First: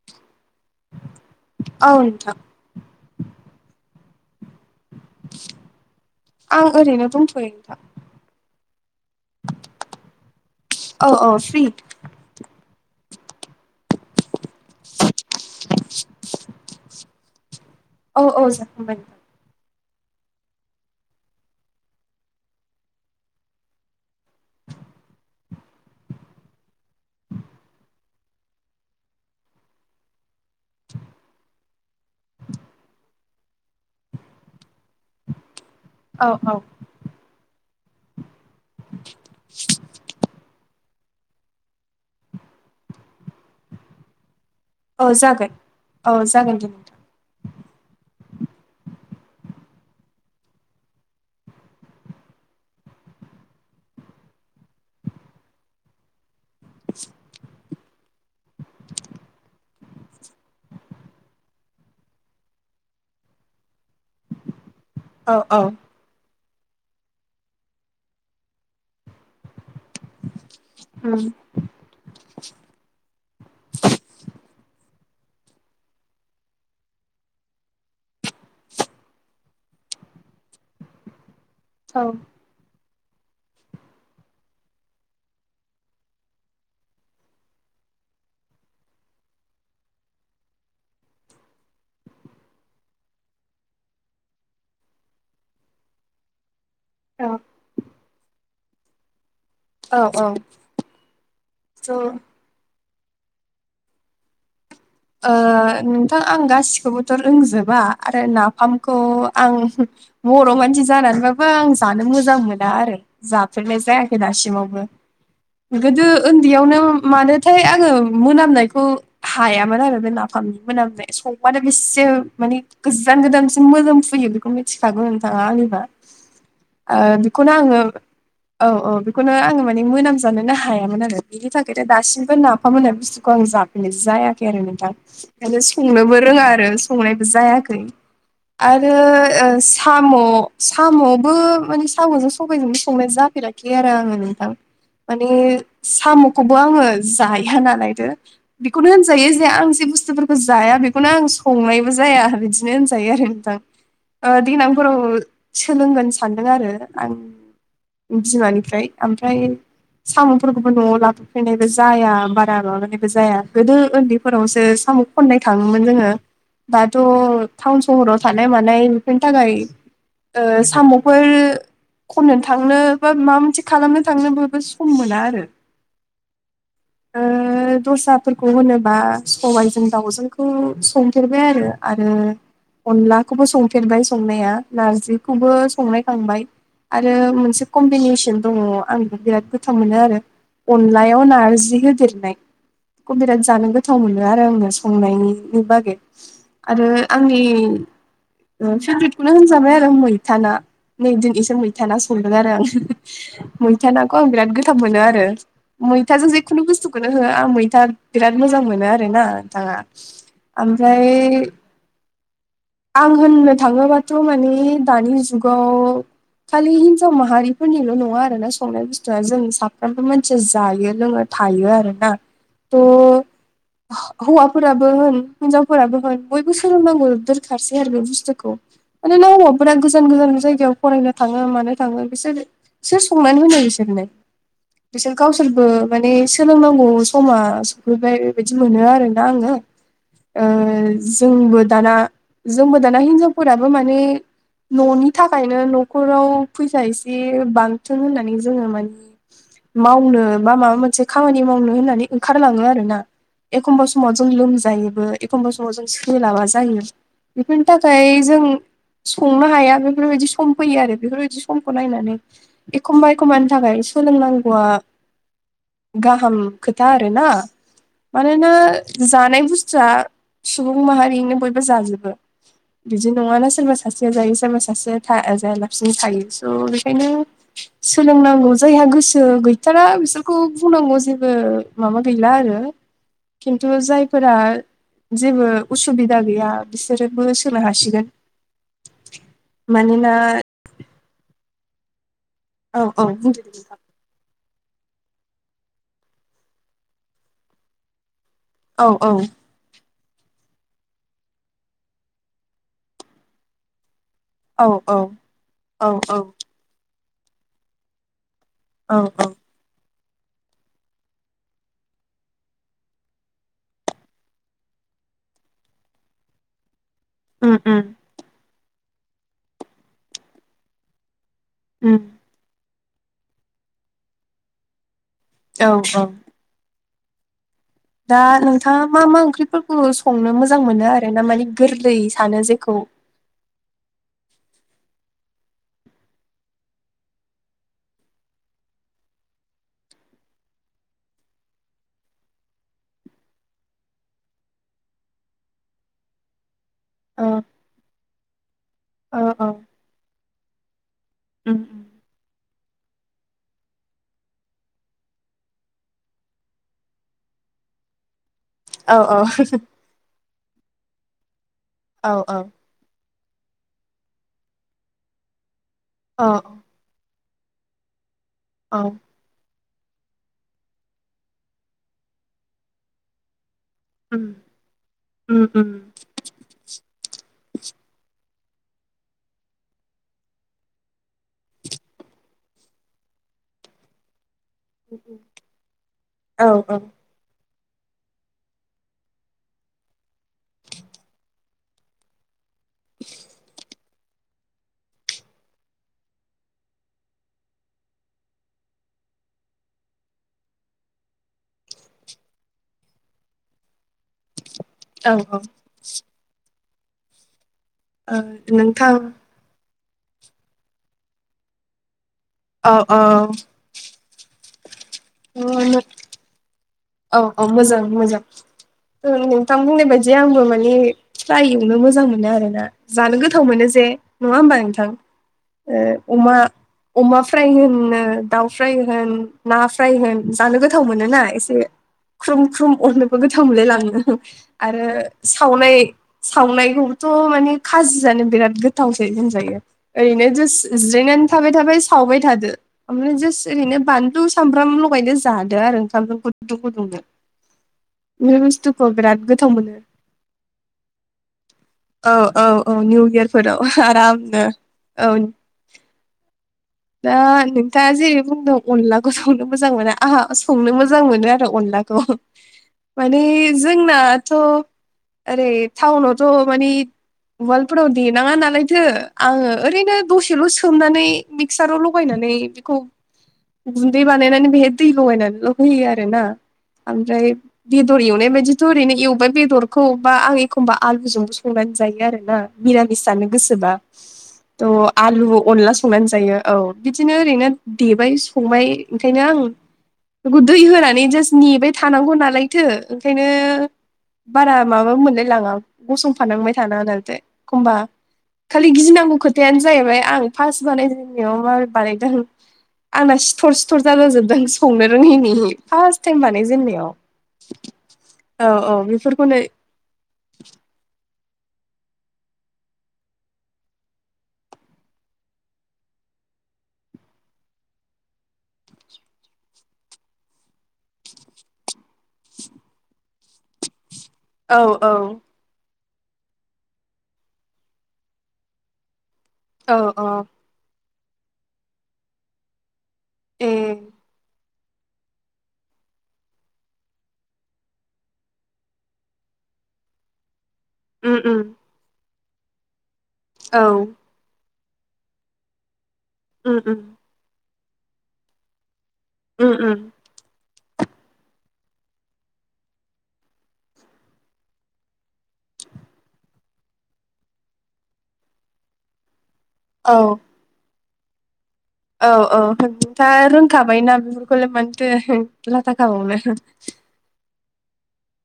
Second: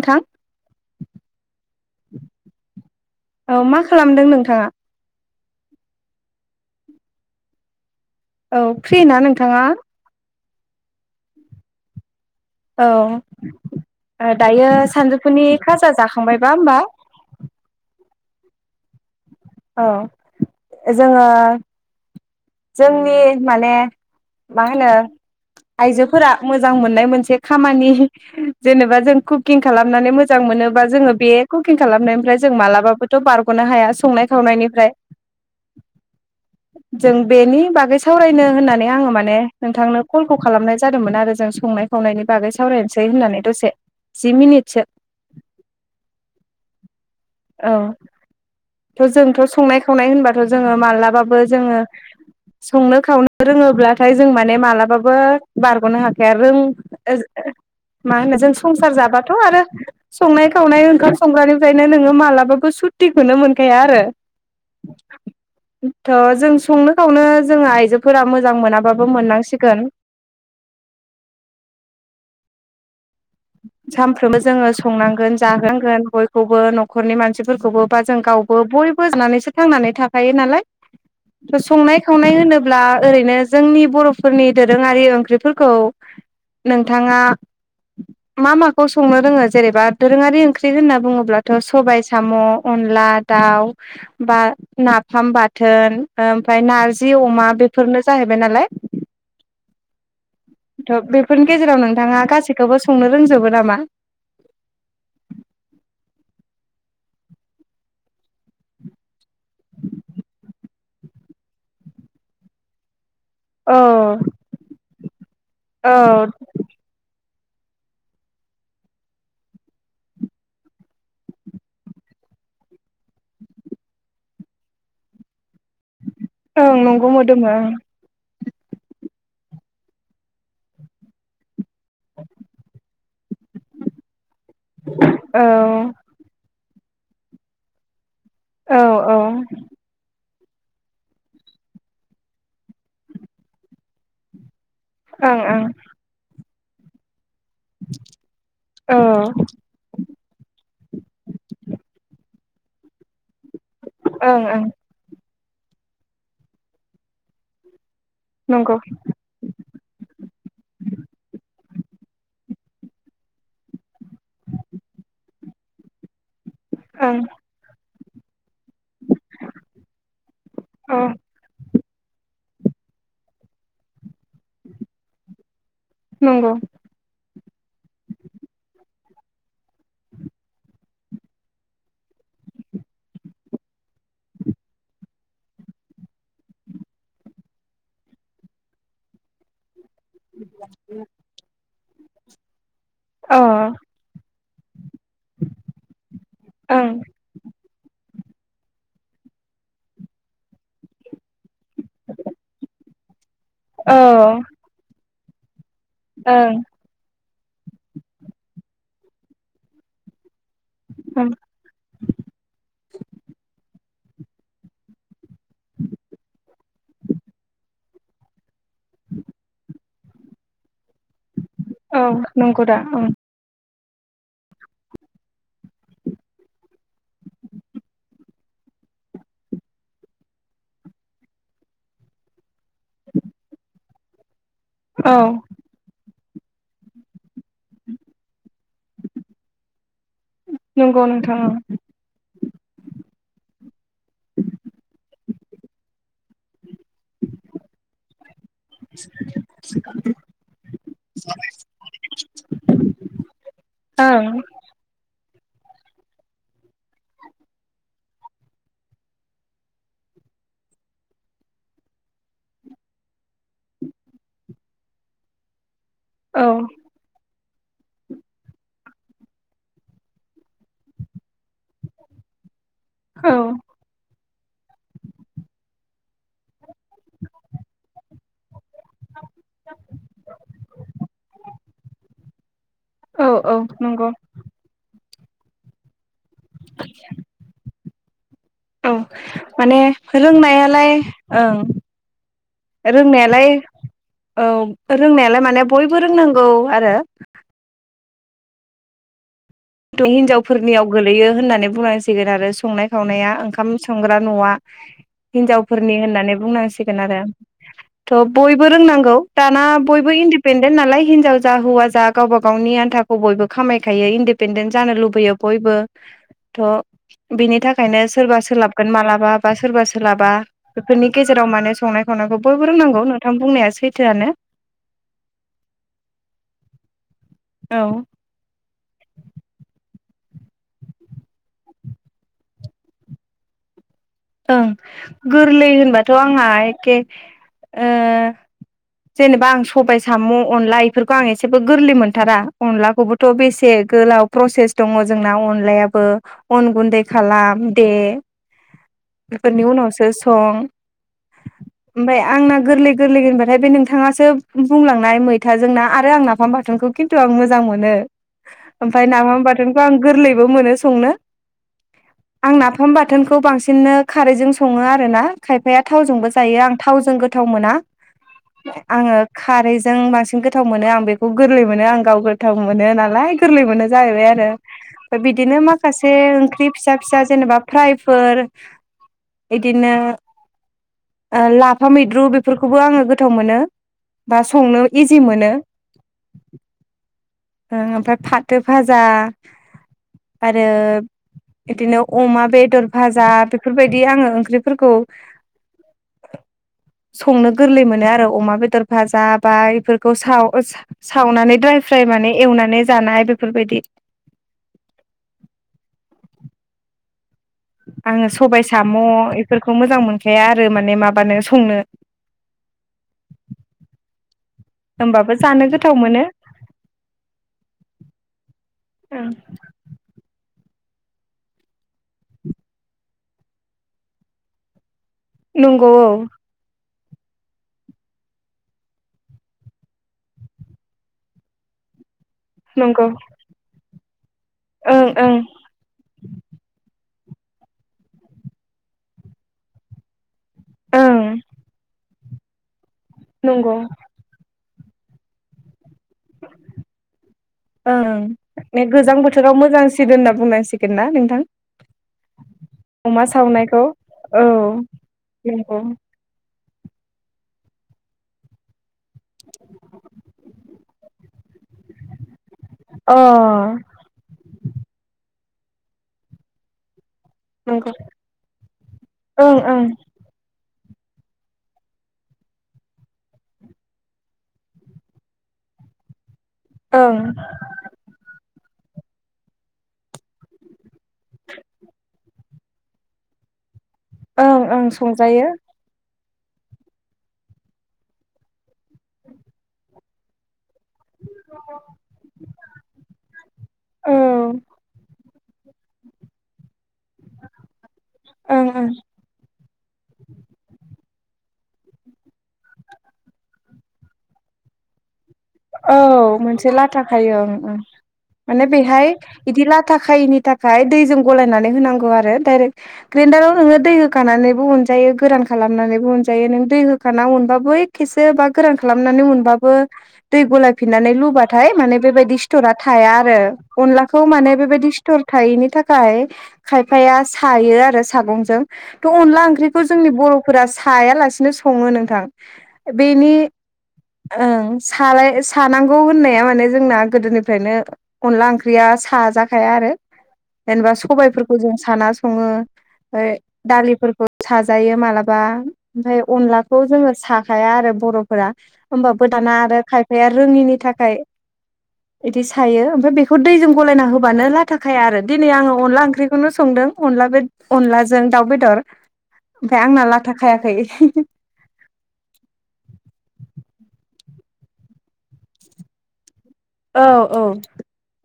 नोंथां [inaudible] औ नोंथां। औ मा खालामदों नोंथांङा? आं ओरैनो दंथ'यो नोंथांह औ फ्रि ना नोंथांङा? औ औ फ्रि औ दायो सानजौफुनि खाजा जाखांबायबा होमबा? औ औ जाखांबाय औ जोंङो जोंनि माने मा होनो आइजोफोरा मोजां मोननाय मोनसे खामानि जेनेबा जों कुकिं खालामनानै मोज मोजां मोनोबा जोंङो बे कुकिं खालामनायनिफ्राय जों मालाबाबोथ' बारग'नो हाया सम सावनायनिफ्राय औ औ जों बेनि बागै सावरायनो होननानै आंङो माने नोंथांनो कलखौ खालामनाय जा जादोंमोन आरो जों संनाय खावनायनि बागै सावरायनोसै होननानै दसे जि मिनिटसो औ जागोन औ जागोन दे। औ थ' जोंथ' संनाय खावनाय होनबाथ' जोंङो माल्लाबाबो जोंङो संनो खावनो रोंङोब्लाथाय जों माने मालाबाबो बारग'नो हा या रों मा होनो जों संसार जाबाथ' आरो संनाय खावनाय ओंखाम संग्रानिफ्रायनो नोंङो मालाबाबो सुतिखौनो मोनखाया आरो। औ औ [inaudible] थ' जों संनो खावनो जोंङो आइजोफोरा मोजां मोनाबाबो मोननांसिगोन। [unintelligible] सानफ्रोमबो जोंङो संनांगोन जाहांगोन बयखौबो न'खरनि मानसिफोरखौबो बा जों गावबो बयबो जानानैसो थांनानै थाखायो नालाय संनाय औ खावनाय होनोब ब्ला ओरैनो जोंनि बर'फोरनि दोरोंङारि ओंख्रिफोरखौ नोंथांङा मा माखौ संनो रोंङो जेनेबा दोरोंङारि ओंख्रि होनना बुंङोब्लाथ' सबायाइ, साम', अनला दाउ बा नाफाम बाथोन ओ ओमफाय नार जि अमा बेफोरनो जाहैबाय नालाय। औ औ थ' बेफोरनि गेजेराव स' ओ नोंथांङा गासैखौबो संनो रोंजोबो नामा? ओ नोंथां आं गासिखौबोथ' रोंजोबा आरो नाफामखौ आं बर' मानसि जानानैबाबो आं जानो मोजां मोना आरो। औ जाफेरनाय जायाखै दासिमावबो गोदो औ ओन्दैयावनो मानोथाय आंङो मोनामनायखौ हाया मोन आरो बे नाफामनि मोनामनाय संबानो बेसे माने गोजान गोदानसिम मोजां फुयो बेखौ मिथिखागौ नोंथांङा आंनिबा ओं नंगौ बेखौ नो मोदोमो आंङो औ औ बेखौनो आंङो माने मोनामजानोनो हायामोन आरो। बिनि थाखायथ' दासिमबो नाफामनाय बुस्थुखौ आं जाफैनाय जाया। रि आरो नोंथां ओ ओं संनोबो रोंङा आरो संनायबो जायाखै। औ आरो औ ओ साम' साम'बो माने साम'जों सबायजोंबो संनाय जाफेराखै आरो आंङो नोंथां [inaudible] माने ओं साम'खौबो आंङो जाया नालायदो बेखौनो औ होनजायो जे आं जे बुस्थुफोरखौ जाया बेखौनो आं संनायबो जाया बिदिनो होनजायो आरो नोंथां। ओ ओं ओं देनांफोराव सोलोंगोन सानदों आरो आं नंगौ बिमानिफ्राय आम फ्राय साम'फोरखौबो न'आव लाबोफैनायबो जाया बारा माबानायबो जाया गोदो ओन्दैफोरावसो साम' खननाय थांङोमोन जोंङो दाथ ओं सहराव थानाय मानाय बेफोरनि थाखाय ओ औ साम'फोर खननोनो थांनो बा माबा मोनसे खालामनो थांनो बयबो सम मोना आरो नंगौ ओ दस्राफोरखौ होनो बा सबाइजों दाउजोंखौ संफेरबाय आरो आरो अनलाखौबो संफेरबाय संनाया नारजिखौबो संनाय खांबाय आरो मोनसे कम्बिनेसन दङ आंबो बिराद गोथ थाव मोनो आरो अनलायाव नारजि होदेरनाय बेखौ अ बिराद जानो गो थाव मोनो आरो आङो संनायनि बागै आरो ओं आंनि ओम फेब्रेदखौनो होनजाबाय आरो मैथा ना नै दिन एसे मैथा ना संदों आरो आङो मैथा औ नाखौ आं बिराद गोथाव मोनो आरो मैथाजों जेखुनु ओं बुस्थुखौ खौनो हो आं मैथा बिराद मोजां मोनो आरो ना नोंथाङा ओमफ्राय आं होननो थाङोबाथ' मानि दानि जुगाव खालि हिनजाव माहारि फोरनिल' नङा आरो ना स संनाय बुस्थुआ जों साफ्रोमबो मानसिया जायो लोङो थायो आ औ रोना नंगौ दा थ' ओं हो हौवाफोराबो होन हिनजावफोराबो होन बयबो सोलोंनांगौ दोरखारसै आरो बे बुस्थुखौ मानो ना हौवाफोरा गोजान गोजान जायगायाव फरायनो थाङो मानो थाङो बिसोर सोर संनानै होनो बिसोरनो बिसोर औ गावसोरबो माने सोलोंनांगौ समा ओ सफैबाय बेबायदि मोनो आरोना आङो नंगौ ओ नोंथां जोंबो दाना जोंबो दाना हिनजावफोराबो माने न'नि थाखायनो न'खराव फैसा एसे बांथों होननानै जोङो मानि मावनो बा माबा मोनसे खामानि मावनो होननानै ओंखारलाङो आरोना एखमबा समाव जों ओं लोमजायोबो एखमबा समाव जों सोलाबा जायो बेफोरनि थाखाय जों संनो हाया बेफोरबायदि सम फैयो आरो बेफोरबायदि समखौ नायनानै एखमबा-एखमबानि थाखाय सोलोंनांगौआ गाहोम ओं खोथा आरो ना मानोना जानाय बुस्थुआ सुबुं माहारिनो बयबो जाजोबो बिदि औ नङाना सोरबा सासेया जायो सोरबा सासेया था जायाला बिदिनो थायो बेखायनो सोलोंनांगौ जायहा गो सो गैथारा बिसोरखौ बुंनांगौ जेबो माबा गैला आरो औ औ खिन्थु नंगौ जायफोरा जेबो उसुबिदा गैया रोबो सोनो हासिगोन मानोना नायालाय ओं औ औ बुंदो दे रोंनायालाय नोंथां औ रोंनायालाय माने बयबो रोंनांगौ आरो औ औ हिनजावफोरनियाव गोलैयो होननानै बुंनांसिगोन आरो संनाय- खावनाया ओंखाम संग्रा न'आ औ औ हिनजावफोरनि होननानै बुंनांसिगोन आरो थ' बयबो औ रोंनांगौ औ दाना बयबो इन्दिपेन्डेन्ट नालाय हिनजाव जा हौवा जा गावब गाव आन्थाखौ बयबो खामायखायो इन्दि पेनडेन्ट जानो लुबैयो बयबो थ' उम बिनि थाखाय उम खायनो सोरबा सोलाबगोन मालाबा बा सोरबा सोलाबा बेफोरनि गेजेराव माने उम संनाय-खावनायखौबो बो रोंनांगौ नोंथां बुंनाया सैथोआनो औ औ औ। दा नोंथाङा मा मा ओंख्रिफोरखौ संनो मोजां मोनो आरो ना माने गोरलै सानो जेखौ ओं गोरलै होनबाथ' आंहा एखे ओ जेनेबा आं सबाय साम' अनला इफोरखौ आं एसेबो गोरलै मोनथारा अनलाखौबो थ' बेसे गोलाव प्रसेस दङ जोंना अनलायाबो अन गुन्दै औ खालाम दे औ औ बेफोरनि उनावसो सं। उम ओमफाय आंना गोरलै गोरलै होनबाथाय बे नोंथांङासो बुंलांनाय मैथाजोंना आरो आं नाफाम बाथोनखौ खिन्थु आं मोजां मोनो औ ओमफाय औ नाबाम बाथोनखौ आं गोरलैबो मोनो संनो। औ औ। फाम बाथोनखौ बांसिननो खारैजों सङो आर ना खायफाया औ थावजोंबो जायो आं थावजों गोथाव मोना औ आङो खारैजों बांसिन गोथाव मोनो आं बेखौ गोरलै मोनो आं गाव गोथाव मोनो नालाय गोरलै मोनो। उम जाहैबाय आरो फाय उम बिदिनो उम माखासे ओंख्रि फिसा फिसा जेनेबा फ्रायफोर इदिनो ओ लाफा मैद्रु बेफोरखौबो आङो गोथाव मोनो। बा संनो इजि मोनो। औ औ ओ ओमफाय फाथो फाजा आरो इदिनो अमा बेदर भाजा बेफोरबायदि आङो ओंख्रिफोरखौ संनो गोरलै मोनो आरो अमा बेदर भाजा बा इफोरखौ साव ओस सावनानै ड्राय फ्राय माने एवनानै जानाय बेफोरबायदि। औ औ। ओ आङो सबाय साम' नोंथां इफोरखौ मोजां मोनखाया आरो माने माबानो संनो। अ औ। होमबाबो जानो गोथाव मोनो। औ औ मोजां मोजां। ओ नोंथां बुंनाय बायदि आंबो माने फ्राइ एवनो मोजां मोनो आरो ना। जानो गोथाव मोनो जे। नङा होमबा नोंथां? नंगौ ओ औ अमा अमा फ्राय होनो दाउ फ्राय होन ना फ्राय होन जानो गोथाव मोनो ना एसे। ख्रुम ख्रुम नंगौ अरनोबो गोथाव मोनलायलाङो आरो ओं ओं सावनाय सावनायखौ थ माने खाजि जानो बिराद गोथावसै होनजायो। ओरैनो जास जिरायनानै ओं थाबाय थाबाय सावबाय थादो ओमफ्राय जास नंगौ ओरैनो बानलु सामब्राम लगायदो जादो आरो ओंखामजों गुदुं गुदुंनो। ओं बे ने बुस्थुखौ गोजां बिराद गोथाव बोथोराव मोनो मोजांसिन होनना बुंनांसिगोन ना नोंथां। औ औ औ निउ अमा इयार फोराव सावनायखौ औ आरामनो औ। [unintelligible] दा नोंथाङा जेरै बुंदों अनलाखौ संनो मोजां मोना आहा संनो मोजां मोनो आरो अनला थ अ माने जोंनाथ' ओरै टाउनावथ मानि वालफोराव नंगौ देनाङा नालायथो आङो ओं ओं ओरैनो दसेल सोमनानै मिक्साराव लगायनानै बिखौ गुन्दै बानायनानै बेहाय दै लगायनानैल होयो आरो ना ओं आमफ्राय बेदर एवनाय बायदिथ' ओरैनो एवबाय बेदरखौबा आं एखमबा आलुजोंबो संनानै जायो आरो ना। मिरामि जानो गोसोबा ओं थ' ओं आलु संजायो अनला संनानै जायो। औ बिदिनो ओरैनो देबाय संबाय ओंखायनो आं बेखौ दै होना माने जास्ट नेबाय थानांगौ नालायथो ओंखायनो औ बारा ओं माबाबो मोनलाय लाङा गसंफानांबाय थानाङा दालायदो एखमबा खालि ओं गिनांगौ खोथायानो जाहैबाय आं फास बानाय आंनियाव माबोरै बानायदों आंना सिथर सिथर जाजा जोबदों संनो रोङिनि। औ फार्स्ट टाइम मोनसे बानायजेननायाव लाथाखायो ओं ओं। औ माने औ बेहाय बेफोरखौनो इदि लाथा खायिनि थाखाय दैजों गलायनानै होनांगौ आरो डायरेक्ट ग्रेन्डाराव नोङो दै होखानानैबो उनजायो गोरान खालामनानैबो उनजायो। नों दै होखाना उनबा बै खेसे बा गोरान खालामनानै मोनबाबो दै गलायफिननानै लुबाथाय माने बेबायदि स्टरा थाया आरो अनलाखौ माने औ बेबायदि औ सिथर थायैनि थाखाय खायफाया सायो आरो सागंजों थ अनला ओं औ ख्रिखौ औ जोंनि बर'फोरा साया लासिनो सङो नोंथां। बेनि ए ओं। सालाय सानांगौ होननाया माने जोंना गोदोनिफ्रायनो अनला ओंख्रिया साजाखाया आरो जेनेबा उम उम सबायफोरखौ जों साना सङो। ओमफ्राय औ उम दालिफोरखौ साजायो मालाबा ओमफाय उम अनलाखौ जोङो सा साया आरो बर'फोरा होमबाबो उम दाना आरो उम खायफाया रोङिनि थाखाय इदि सायो ओमफ्राय बेखौ दैजों गलायना होबानो लाथााखाया आरो दिनै आङो अनला ओंख्रिखौनो संदों अनला बे अनलाजों दाउ बेदर ओमफ्राय औ आंना लाथा खायाखै। औ औ [inaudible] रोंखाबाय ना बेफोरखौलाय मानोथो लाथा खाबावनो। औ औ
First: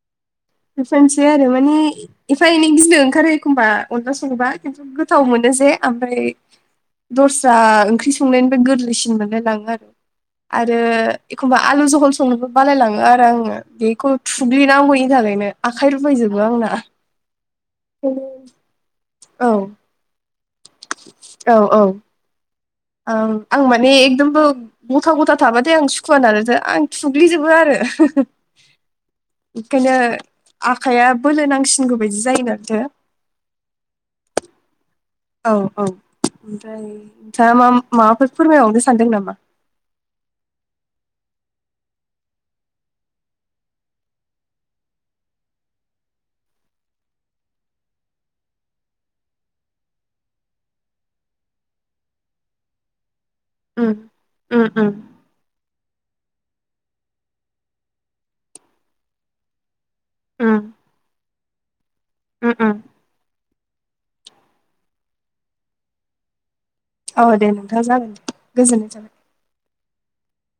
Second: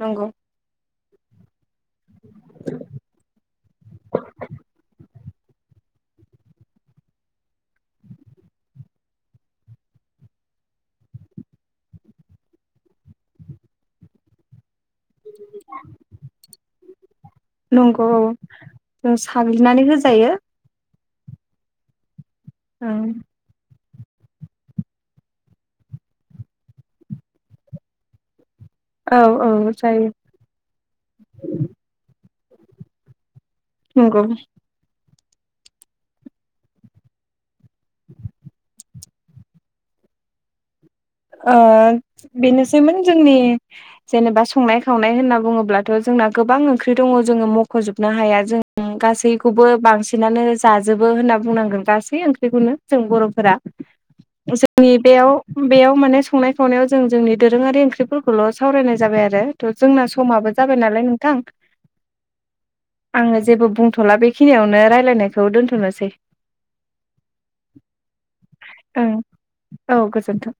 नंगौ। बेफोरनसै आरो माने एफा एनै गिनो ओंखारो एखमबा अनला सङोबा खिन्थु गोथाव मोनो जे ओमफ्राय दस्रा ओंख्रि संनायनिफ्राय गोरलैसिन मोनलाय लाङो आरो आरो एखमबा आलु जहल संनोबो बालायलाङो आरो आङो बेखौ थुग्लिनांगौनि थाखाय। ओनो आखाइ रुबायजोबो आंना। नंगौ औ जों औ साग्लिनानै होजायो। औ औ ओं आं माने एकदमबो गथा गथा थाबाथाय आं सुखुवा नालायथो आं थुग्लिजोबो आरो। औ औ ओंखायनो जायो आखाइया बोलो नांसिनगौ बायदि जायोनाथो। नोंगौ औ औ ओमफ्राय नोंथाङा मा-माबाफोर फोरमायबावनो सानदों नामा? ओ बेनोसैमोन जोंनि जेनेबा संनाय खावनाय होनना बुङोब्लाथ' जोंना गोबां ओंख्रि दङ जोङो मख'जोबनो हाया जों गासैखौबो बांसिनानो जाजोबो होनना बुंनांगोन गासै ओंख्रिखौनो जों बर'फोरा। उम उम उम जोंनि बेयाव बेयाव माने संनाय खावनायाव जों जोंनि दोरोङारि ओंख्रिफोरखौल' सावरायनाय जाबाय आरो। जोंना समाबो उम जाबाय नालाय नोंथां। उम उम आङो जेबो बुंथ'ला बेखिनियावनो रायलायनायखौ दोनथ'नोसै। औ दे नोंथां जागोन दे गोजोनथों। ओं औ गोजोनथों।